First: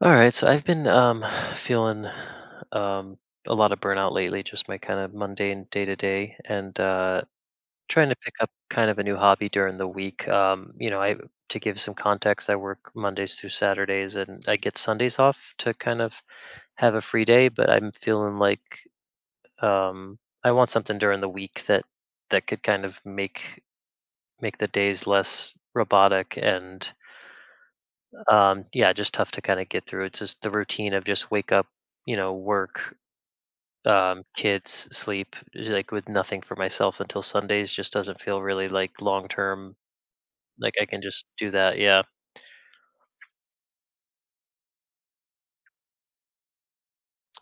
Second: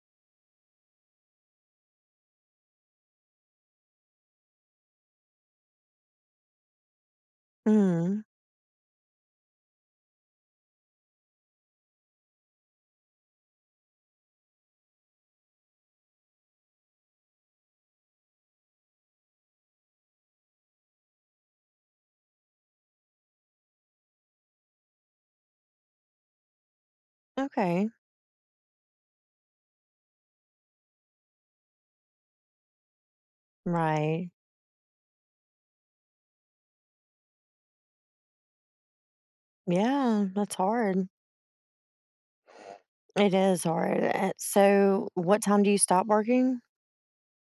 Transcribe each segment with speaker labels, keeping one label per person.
Speaker 1: All right, so I've been feeling um, a lot of burnout lately, just my kind of mundane day to day, and trying to
Speaker 2: Mm,
Speaker 1: pick up kind of a new hobby during the week. You know, I To give some context, I work Mondays through Saturdays, and I get Sundays off to kind of have a free day. But I'm feeling like I want something during the week that could kind of make the days less robotic and,
Speaker 2: okay.
Speaker 1: yeah, just tough to kind of get through. It's just the routine of just wake up, work,
Speaker 2: Right.
Speaker 1: kids, sleep, like with nothing for myself until Sundays. Just doesn't feel really like long term.
Speaker 2: Yeah, that's
Speaker 1: Like I can
Speaker 2: hard.
Speaker 1: just do that. Yeah.
Speaker 2: It is hard. So, what time do you stop working?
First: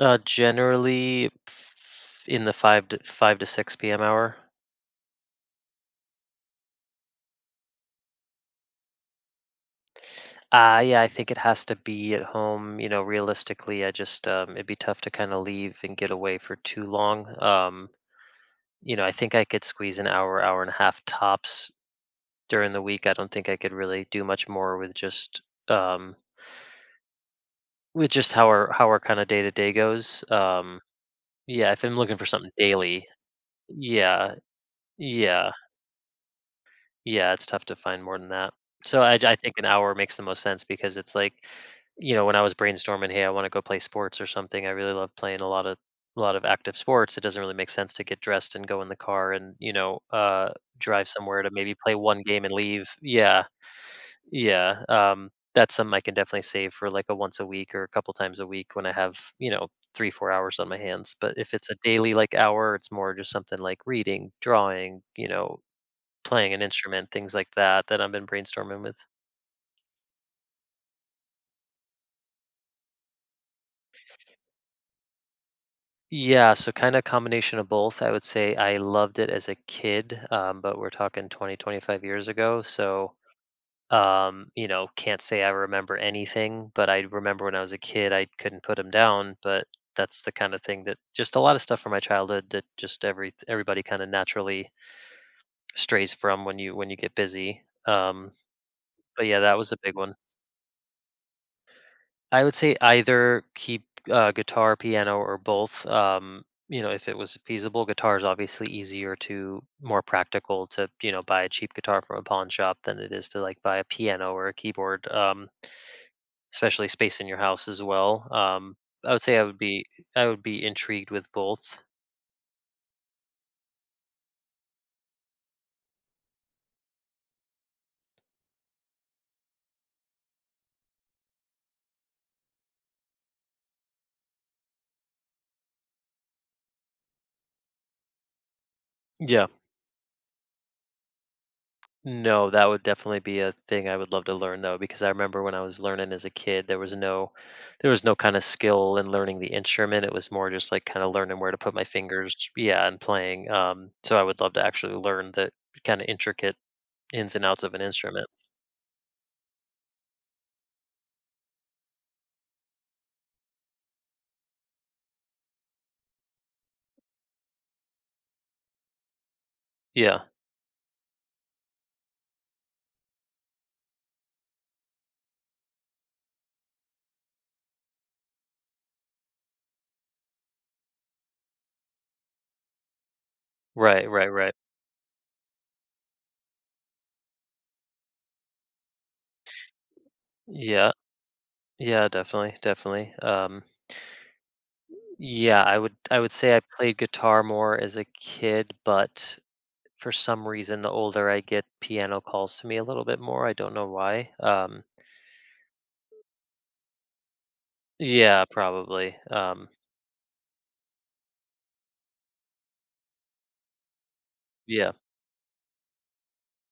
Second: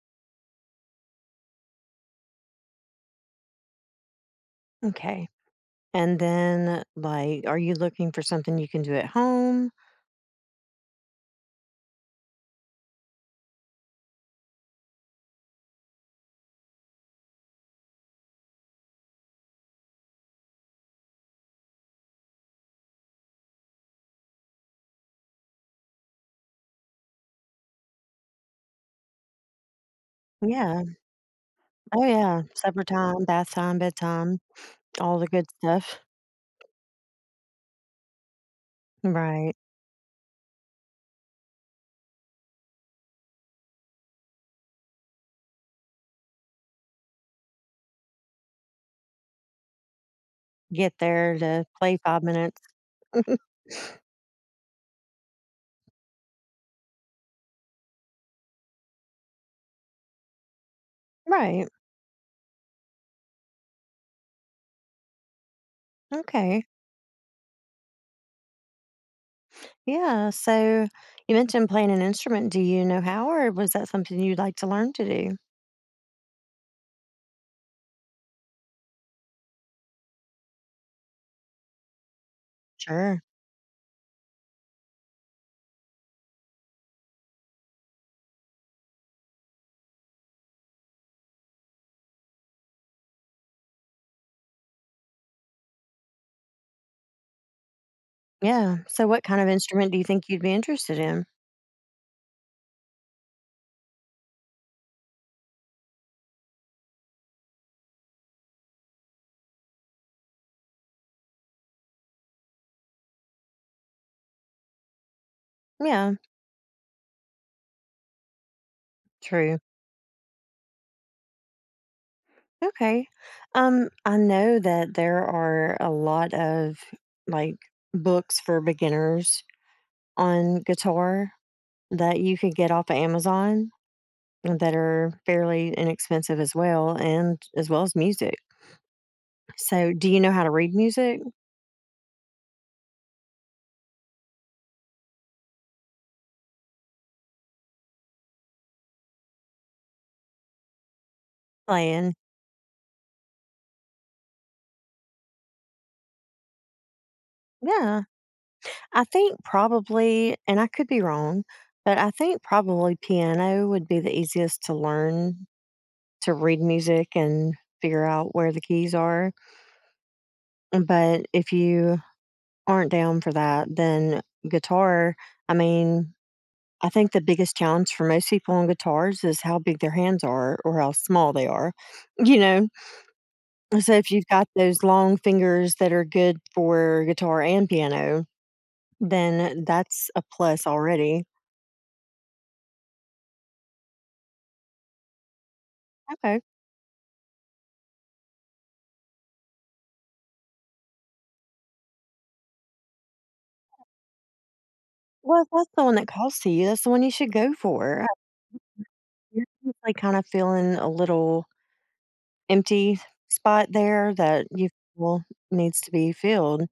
Speaker 1: Generally, in the five to six p.m. hour.
Speaker 2: Okay. And then, like, are you looking for something you can do at home?
Speaker 1: Yeah, I think it has to be at home. You know, realistically, I just it'd be tough to kind of leave and get away for too long. You know, I think I could squeeze an hour, hour and a half tops during the week. I don't think I could really do much more with um just how our kinda day to day goes,
Speaker 2: Yeah.
Speaker 1: yeah, if I'm
Speaker 2: Oh,
Speaker 1: looking for
Speaker 2: yeah.
Speaker 1: something
Speaker 2: Supper
Speaker 1: daily.
Speaker 2: time, bath time,
Speaker 1: Yeah,
Speaker 2: bedtime, all the good
Speaker 1: yeah,
Speaker 2: stuff.
Speaker 1: yeah, it's tough to find more than that. So I think
Speaker 2: Right.
Speaker 1: an hour makes the most sense because it's like, you know, when I was brainstorming, "Hey, I wanna go play sports or something," I really love playing a lot of active sports. It doesn't really make sense to get dressed and go in the car and, you know,
Speaker 2: Get
Speaker 1: drive
Speaker 2: there
Speaker 1: somewhere to
Speaker 2: to
Speaker 1: maybe play
Speaker 2: play
Speaker 1: one
Speaker 2: five
Speaker 1: game and
Speaker 2: minutes.
Speaker 1: leave. Yeah. Yeah, that's something I can definitely save for like a once a week or a couple times a week when I have, you know, 3, 4 hours on my hands. But if
Speaker 2: Right.
Speaker 1: it's a daily like hour, it's more just something like reading, drawing, you know, playing an
Speaker 2: Okay.
Speaker 1: instrument, things like that that I've been brainstorming with.
Speaker 2: Yeah. So, you mentioned playing an instrument. Do you know how, or was that something you'd like to learn to do?
Speaker 1: Yeah, so kind of combination of both. I would say I loved it as a kid, but we're talking 20 to 25 years ago. So
Speaker 2: Sure.
Speaker 1: Um, you know, can't say I remember anything, but I remember when I was a kid, I couldn't put him down. But that's the kind of thing, that just a lot of stuff from my childhood that just everybody kind of naturally strays from when you get busy.
Speaker 2: Yeah. So what
Speaker 1: But yeah,
Speaker 2: kind of
Speaker 1: that was a
Speaker 2: instrument
Speaker 1: big
Speaker 2: do you
Speaker 1: one.
Speaker 2: think you'd be interested in?
Speaker 1: I would say either keep guitar, piano, or both. You know, if it was feasible, guitar is obviously easier to more practical to, buy a cheap guitar from a pawn shop than it is to like buy a piano or a keyboard.
Speaker 2: Yeah,
Speaker 1: Especially space in your house as well. I would say
Speaker 2: true.
Speaker 1: I would be intrigued with both.
Speaker 2: Okay. I know that there are a lot of like books for beginners on guitar that you could get off of Amazon that are fairly inexpensive as well and as well as music.
Speaker 1: Yeah.
Speaker 2: So do you know how to read music?
Speaker 1: No, that would definitely be a thing I would love to learn though, because I remember when I was learning as a kid, there was no kind of skill in learning the instrument. It was more just like kind of learning where to put my
Speaker 2: Playing.
Speaker 1: fingers, yeah, and playing. So I would love to actually learn the kind of intricate ins and outs of an
Speaker 2: Yeah.
Speaker 1: instrument.
Speaker 2: I think probably and I could be wrong, but I think probably piano would be the easiest to learn to read music and figure out where the keys are.
Speaker 1: Yeah.
Speaker 2: But if you aren't down for that, then guitar, I mean, I think the biggest challenge for most people on guitars is how big their hands are or how small they are, you know? So
Speaker 1: Right,
Speaker 2: if
Speaker 1: right,
Speaker 2: you've got
Speaker 1: right.
Speaker 2: those long fingers that are good for guitar and piano, then that's a plus
Speaker 1: Yeah.
Speaker 2: already.
Speaker 1: Yeah, definitely, definitely. Yeah, I would
Speaker 2: Okay.
Speaker 1: say I played guitar more as a kid, but for some reason the older I get, piano calls to me a little bit more. I don't know why.
Speaker 2: Well, if that's the one that calls to you, that's the one you should go for.
Speaker 1: Yeah, probably.
Speaker 2: You're like kind of feeling a little empty spot there that you
Speaker 1: Yeah.
Speaker 2: feel needs to be filled.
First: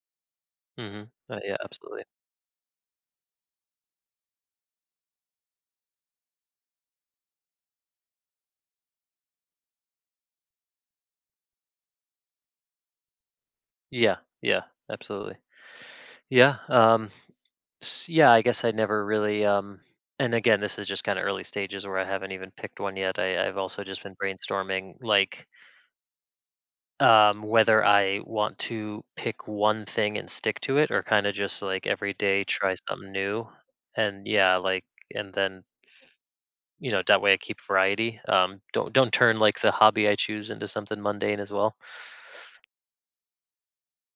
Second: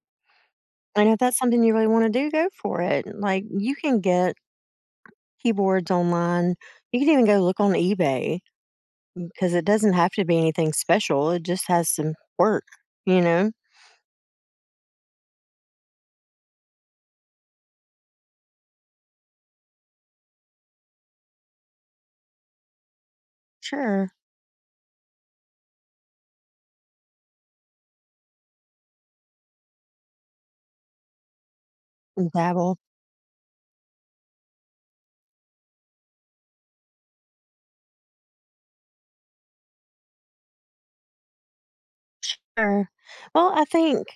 Speaker 1: Mhm.
Speaker 2: And if that's
Speaker 1: Yeah,
Speaker 2: something you really
Speaker 1: absolutely.
Speaker 2: want to do, go for it. Like you can get keyboards online. You can even go look on eBay because it doesn't have to be anything special. It just has some work, you know?
Speaker 1: Yeah, yeah, absolutely. Yeah, yeah, I guess I never really and again, this is just kind of early stages where I haven't even picked one yet. I've also just
Speaker 2: Sure.
Speaker 1: been brainstorming like, whether I want to pick one thing and stick to it or kinda just, like, every day try
Speaker 2: Dabble.
Speaker 1: something new, and yeah, like, and then, you know, that way I keep variety. Don't, turn, like, the hobby I choose into something mundane as well.
Speaker 2: Sure. Well, I think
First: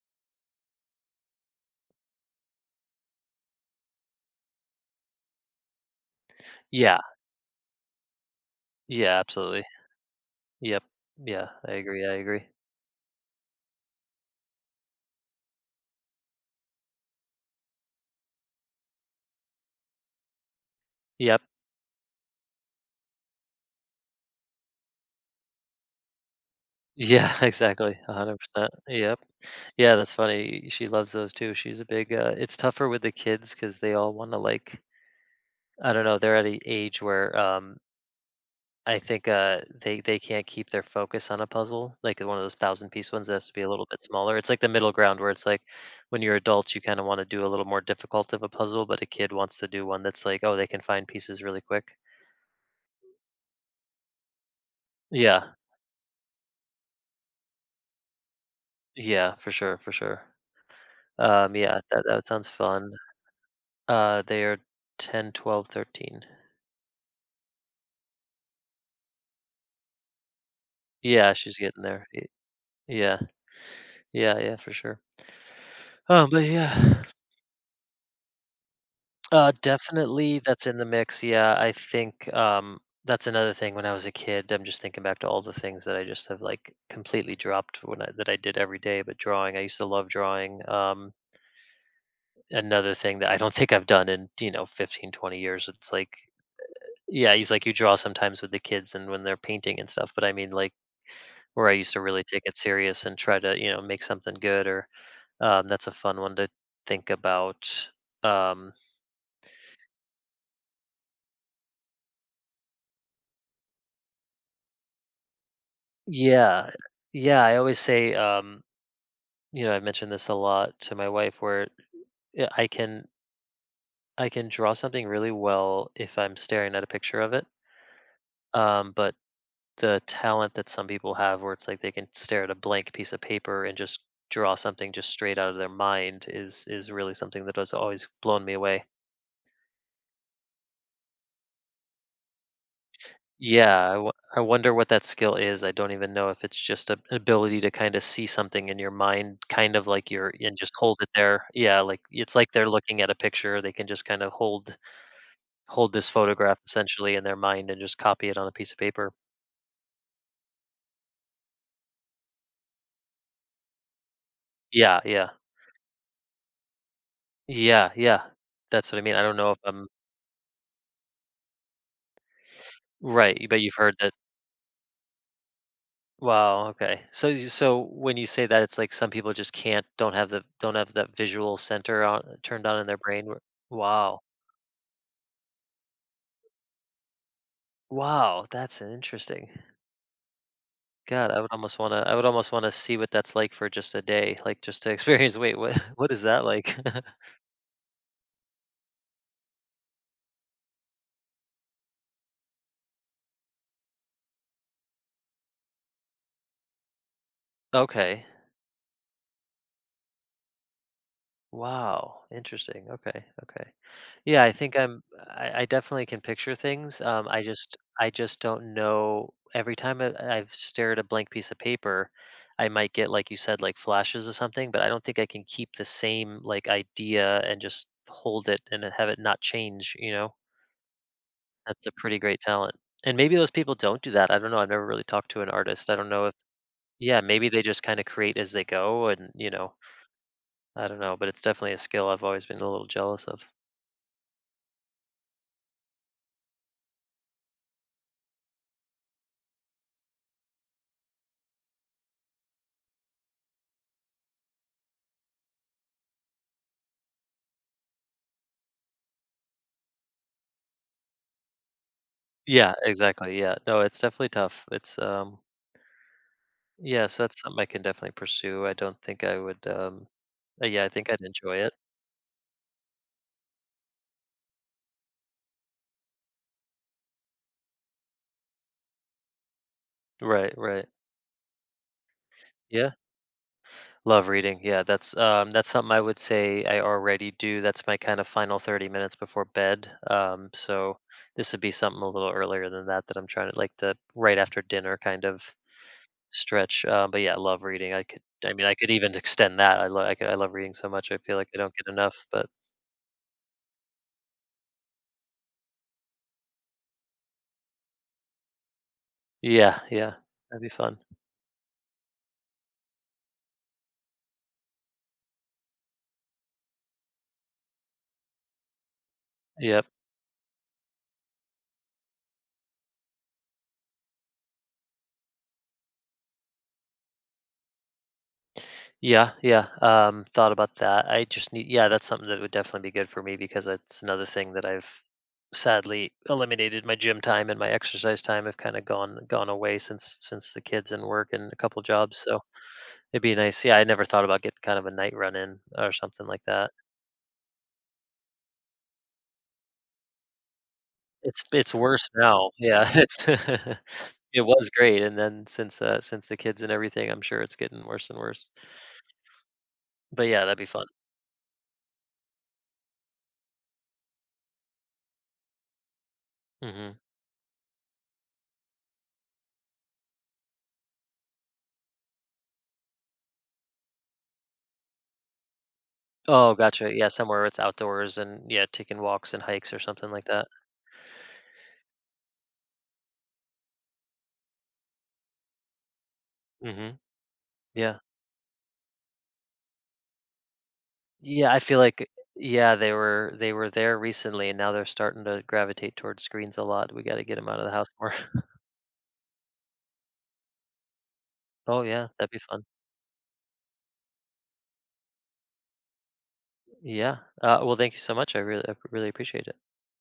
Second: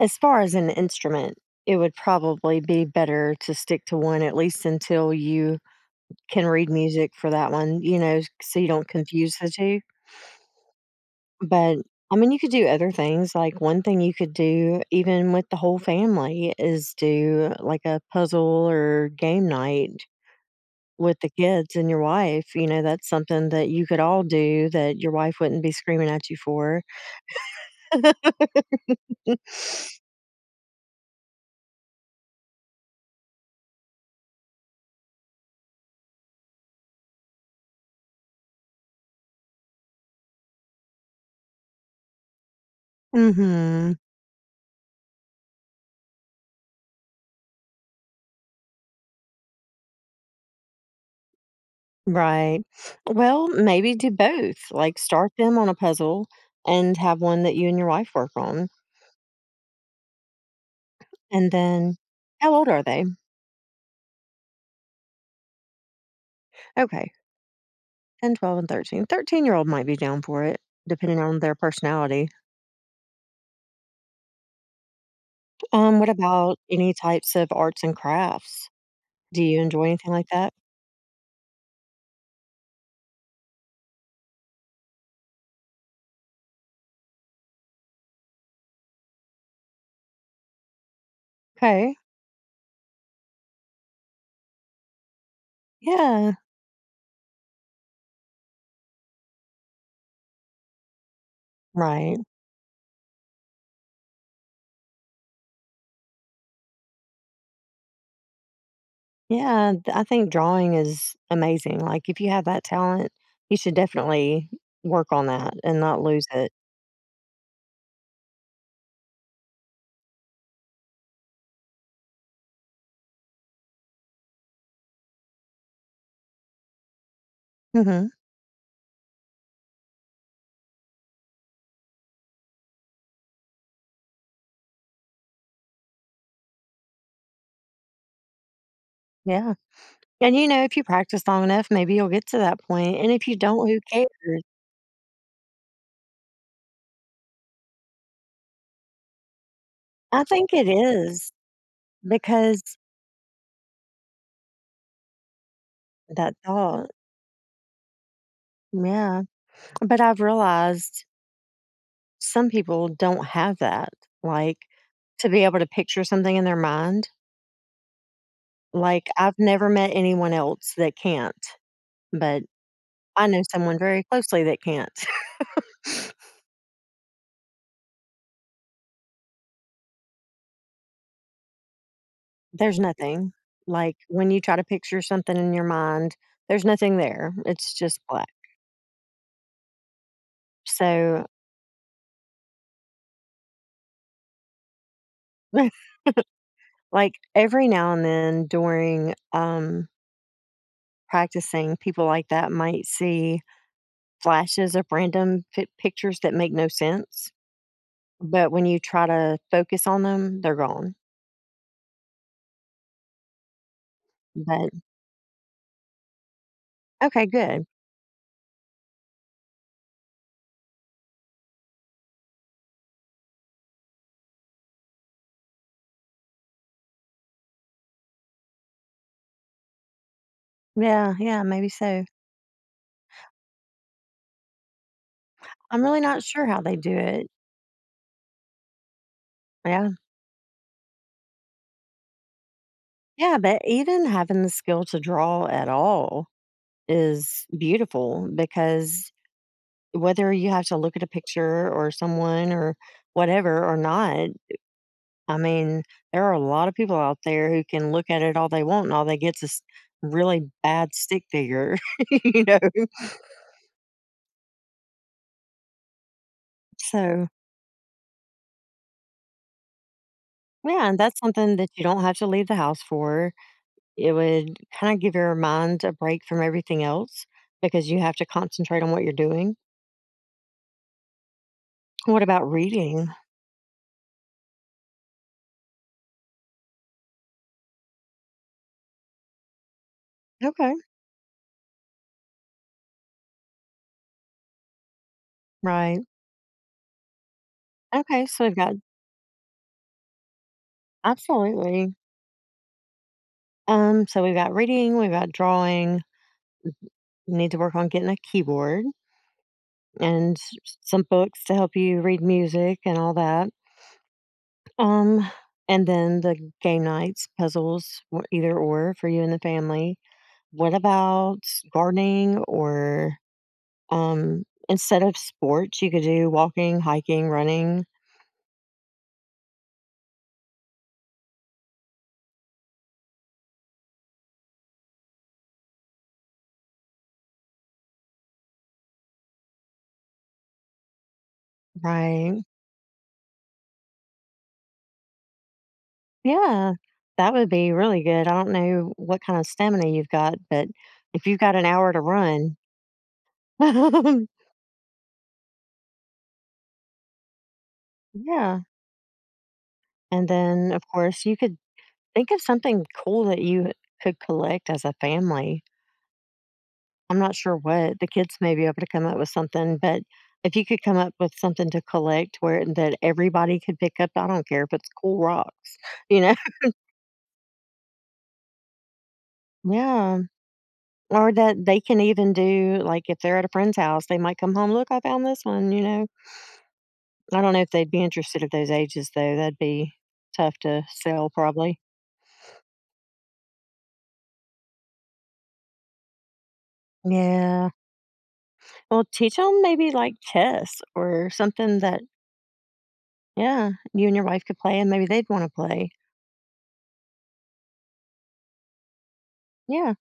Speaker 2: as far as an instrument, it would probably be better to stick to one at least until you can read
Speaker 1: Yeah.
Speaker 2: music for that one, you know, so you don't
Speaker 1: Yeah,
Speaker 2: confuse the
Speaker 1: absolutely.
Speaker 2: two.
Speaker 1: Yep. Yeah, I
Speaker 2: But
Speaker 1: agree, I
Speaker 2: I mean, you
Speaker 1: agree.
Speaker 2: could do other things. Like one thing you could do, even with the whole family, is do like a puzzle or game night with the
Speaker 1: Yep.
Speaker 2: kids and your wife. You know, that's something that you could all do that your wife wouldn't be screaming at you for.
Speaker 1: Yeah, exactly, 100%. Yep. Yeah, that's funny, she loves those too. It's tougher with the kids because they all wanna, like, I don't know, they're at an age where, I think, they can't keep their focus on a puzzle, like one of those thousand-piece ones. That has to be a little
Speaker 2: Mm-hmm.
Speaker 1: bit smaller. It's like the middle ground where it's like, when you're adults, you kinda wanna do a little more difficult of a puzzle, but a kid wants to do one that's like, oh, they can find pieces really quick.
Speaker 2: Right. Well, maybe do both. Like start
Speaker 1: Yeah.
Speaker 2: them on a puzzle and have one that you and your wife work on.
Speaker 1: Yeah, for sure, for sure.
Speaker 2: And
Speaker 1: Yeah,
Speaker 2: then
Speaker 1: that sounds
Speaker 2: how old are
Speaker 1: fun.
Speaker 2: they?
Speaker 1: They are 10, 12, 13.
Speaker 2: Okay. 10, 12, and 13. 13-year-old might be down for it, depending
Speaker 1: Yeah,
Speaker 2: on their
Speaker 1: she's getting there. Y
Speaker 2: personality.
Speaker 1: Yeah. Yeah, yeah, for sure.
Speaker 2: What
Speaker 1: Oh, but
Speaker 2: about any
Speaker 1: yeah.
Speaker 2: types of arts and crafts? Do you enjoy anything like
Speaker 1: Definitely
Speaker 2: that?
Speaker 1: that's in the mix, yeah, I think. That's another thing. When I was a kid, I'm just thinking back to all the things that I just have, like, completely dropped. When I That I did every day. But drawing, I used to love drawing.
Speaker 2: Okay.
Speaker 1: Another thing that I don't think I've done in, you know, 15, 20 years. It's like,
Speaker 2: Yeah.
Speaker 1: yeah, he's like, you draw sometimes with the kids and when they're painting and stuff, but I mean, like, where I used to
Speaker 2: Right.
Speaker 1: really take it serious and try to, you know, make something good. Or, that's a fun one to think about. um,
Speaker 2: Yeah. I think drawing is amazing. Like, if you have that talent, you should definitely work on that and not lose it.
Speaker 1: yeah, yeah, I always say, you know, I mentioned this a lot to my wife, where yeah, I can draw something really well if I'm staring at a picture of it.
Speaker 2: Hmm.
Speaker 1: But the talent that some people have where it's like they can stare at a blank piece of paper and just draw something just straight out of their mind is really something that has always blown me away.
Speaker 2: Yeah. And, you know, if you practice long enough, maybe you'll get to that point. And if you don't, who
Speaker 1: Yeah, I
Speaker 2: cares?
Speaker 1: wonder what that skill is. I don't even know if it's just an ability to kind of see something in your mind, kind of like
Speaker 2: I
Speaker 1: you're
Speaker 2: think
Speaker 1: and
Speaker 2: it
Speaker 1: just hold it
Speaker 2: is
Speaker 1: there. Yeah, like it's like
Speaker 2: because
Speaker 1: they're looking at a picture. They can just kind of hold this
Speaker 2: that
Speaker 1: photograph
Speaker 2: thought.
Speaker 1: essentially in their mind and just copy it on a piece of paper.
Speaker 2: Yeah. But I've realized some people don't have that. Like,
Speaker 1: Yeah,
Speaker 2: to
Speaker 1: yeah.
Speaker 2: be able to picture something in their mind,
Speaker 1: Yeah, yeah. That's what I
Speaker 2: like,
Speaker 1: mean. I
Speaker 2: I've
Speaker 1: don't know if
Speaker 2: never
Speaker 1: I'm
Speaker 2: met anyone else that can't, but I
Speaker 1: right,
Speaker 2: know
Speaker 1: but you've
Speaker 2: someone
Speaker 1: heard
Speaker 2: very
Speaker 1: that.
Speaker 2: closely that can't.
Speaker 1: Wow, okay. So when you say that, it's like some people just can't don't have the don't have that visual center on turned
Speaker 2: There's
Speaker 1: on in their brain.
Speaker 2: nothing. Like,
Speaker 1: Wow.
Speaker 2: when you try to picture something in your mind, there's nothing there. It's just black.
Speaker 1: Wow, that's an interesting.
Speaker 2: So,
Speaker 1: God, I would almost want to, see what that's like for just a day, like just to experience. Wait, what what is that like?
Speaker 2: like, every now and then during, practicing, people like that might see flashes of random pictures that make no sense,
Speaker 1: Okay.
Speaker 2: but when you try to focus on them, they're gone.
Speaker 1: Wow, interesting. Okay, okay. Yeah,
Speaker 2: But
Speaker 1: I definitely can picture things.
Speaker 2: okay, good.
Speaker 1: I just don't know. Every time I've stared at a blank piece of paper, I might get, like you said, like flashes or something, but I don't think I can keep the same like idea and just hold it and then have it not change, you know?
Speaker 2: Yeah, yeah, maybe
Speaker 1: That's a
Speaker 2: so.
Speaker 1: pretty great talent. And maybe those people don't do that. I don't know. I've never really talked to an
Speaker 2: I'm
Speaker 1: artist. I
Speaker 2: really
Speaker 1: don't
Speaker 2: not
Speaker 1: know if,
Speaker 2: sure how they do
Speaker 1: yeah,
Speaker 2: it.
Speaker 1: maybe they just kind of create as they go and, you know,
Speaker 2: Yeah.
Speaker 1: I don't know, but it's definitely a skill I've always been a little jealous
Speaker 2: Yeah,
Speaker 1: of.
Speaker 2: but even having the skill to draw at all is beautiful because whether you have to look at a picture or someone or whatever or not, I mean, there are a lot of people out there who can look at it all they want and all they get's is really bad stick figure, you know?
Speaker 1: Yeah, exactly. Yeah. No, it's definitely tough. It's Yeah, so
Speaker 2: So,
Speaker 1: that's something I can definitely pursue. I don't think I would. Yeah, I
Speaker 2: yeah, and
Speaker 1: think I'd
Speaker 2: that's something
Speaker 1: enjoy
Speaker 2: that
Speaker 1: it.
Speaker 2: you don't have to leave the house for. It would kind of give your mind a break from everything else because you have to concentrate on what you're doing.
Speaker 1: Right, right.
Speaker 2: What about
Speaker 1: Yeah.
Speaker 2: reading?
Speaker 1: Love reading. Yeah, that's something I would say I already do. That's my kind of final 30 minutes before bed. Um
Speaker 2: Okay,
Speaker 1: so this would be something a little earlier than that, that I'm trying to, like, the right after dinner kind of
Speaker 2: right.
Speaker 1: stretch. But yeah, I love reading.
Speaker 2: Okay, so
Speaker 1: I
Speaker 2: we've
Speaker 1: mean, I
Speaker 2: got
Speaker 1: could even extend that. I love reading so much. I feel like I don't get
Speaker 2: absolutely.
Speaker 1: enough, but
Speaker 2: So we've got reading, we've got drawing. You need to work on getting a keyboard
Speaker 1: yeah, yeah.
Speaker 2: and
Speaker 1: That'd be fun.
Speaker 2: some books to help you read music and all that. Um, and then the game nights, puzzles, either or for you and the
Speaker 1: Yep.
Speaker 2: family. What about gardening or instead of sports, you could do walking, hiking, running.
Speaker 1: Yeah, yeah. Thought about that. I just need yeah, That's something that would definitely be good for me, because that's another thing that I've sadly eliminated. My gym time and my exercise time have kind of gone away since the kids and work and a couple jobs. So
Speaker 2: Right.
Speaker 1: it'd be nice. Yeah, I never thought about getting kind of a night run in or something like that.
Speaker 2: Yeah. That would be really good. I don't know what kind of stamina you've got, but if you've got an
Speaker 1: It's
Speaker 2: hour to
Speaker 1: worse now.
Speaker 2: run,
Speaker 1: Yeah, it's it was great, and then since the kids and everything, I'm sure it's getting worse and worse.
Speaker 2: yeah.
Speaker 1: But
Speaker 2: And
Speaker 1: yeah, that'd be
Speaker 2: then, of
Speaker 1: fun.
Speaker 2: course, you could think of something cool that you could collect as a family.
Speaker 1: Mhm.
Speaker 2: I'm not sure what the kids may be able to come up with something, but if you could come up with something to collect where that everybody could pick up, I don't care if it's cool rocks, you know?
Speaker 1: Oh, gotcha. Yeah, somewhere it's outdoors and yeah, taking walks and hikes or something
Speaker 2: Yeah.
Speaker 1: like that.
Speaker 2: Or that they can even do like, if they're at a friend's house, they might come home, "Look, I found this one," you know?
Speaker 1: Hmm.
Speaker 2: I don't know if they'd
Speaker 1: Yeah.
Speaker 2: be interested at those ages, though, that'd be tough to sell
Speaker 1: Yeah, I feel
Speaker 2: probably.
Speaker 1: like yeah, they were there recently and now they're starting to gravitate towards screens a lot. We got to get them out of
Speaker 2: Yeah.
Speaker 1: the house more.
Speaker 2: Well, teach them maybe, like, chess or something
Speaker 1: Oh
Speaker 2: that
Speaker 1: yeah, that'd be fun.
Speaker 2: yeah, you and your wife could play, and maybe they'd wanna play.
Speaker 1: Yeah. Well, thank you so much. I really appreciate it.
Speaker 2: Yeah.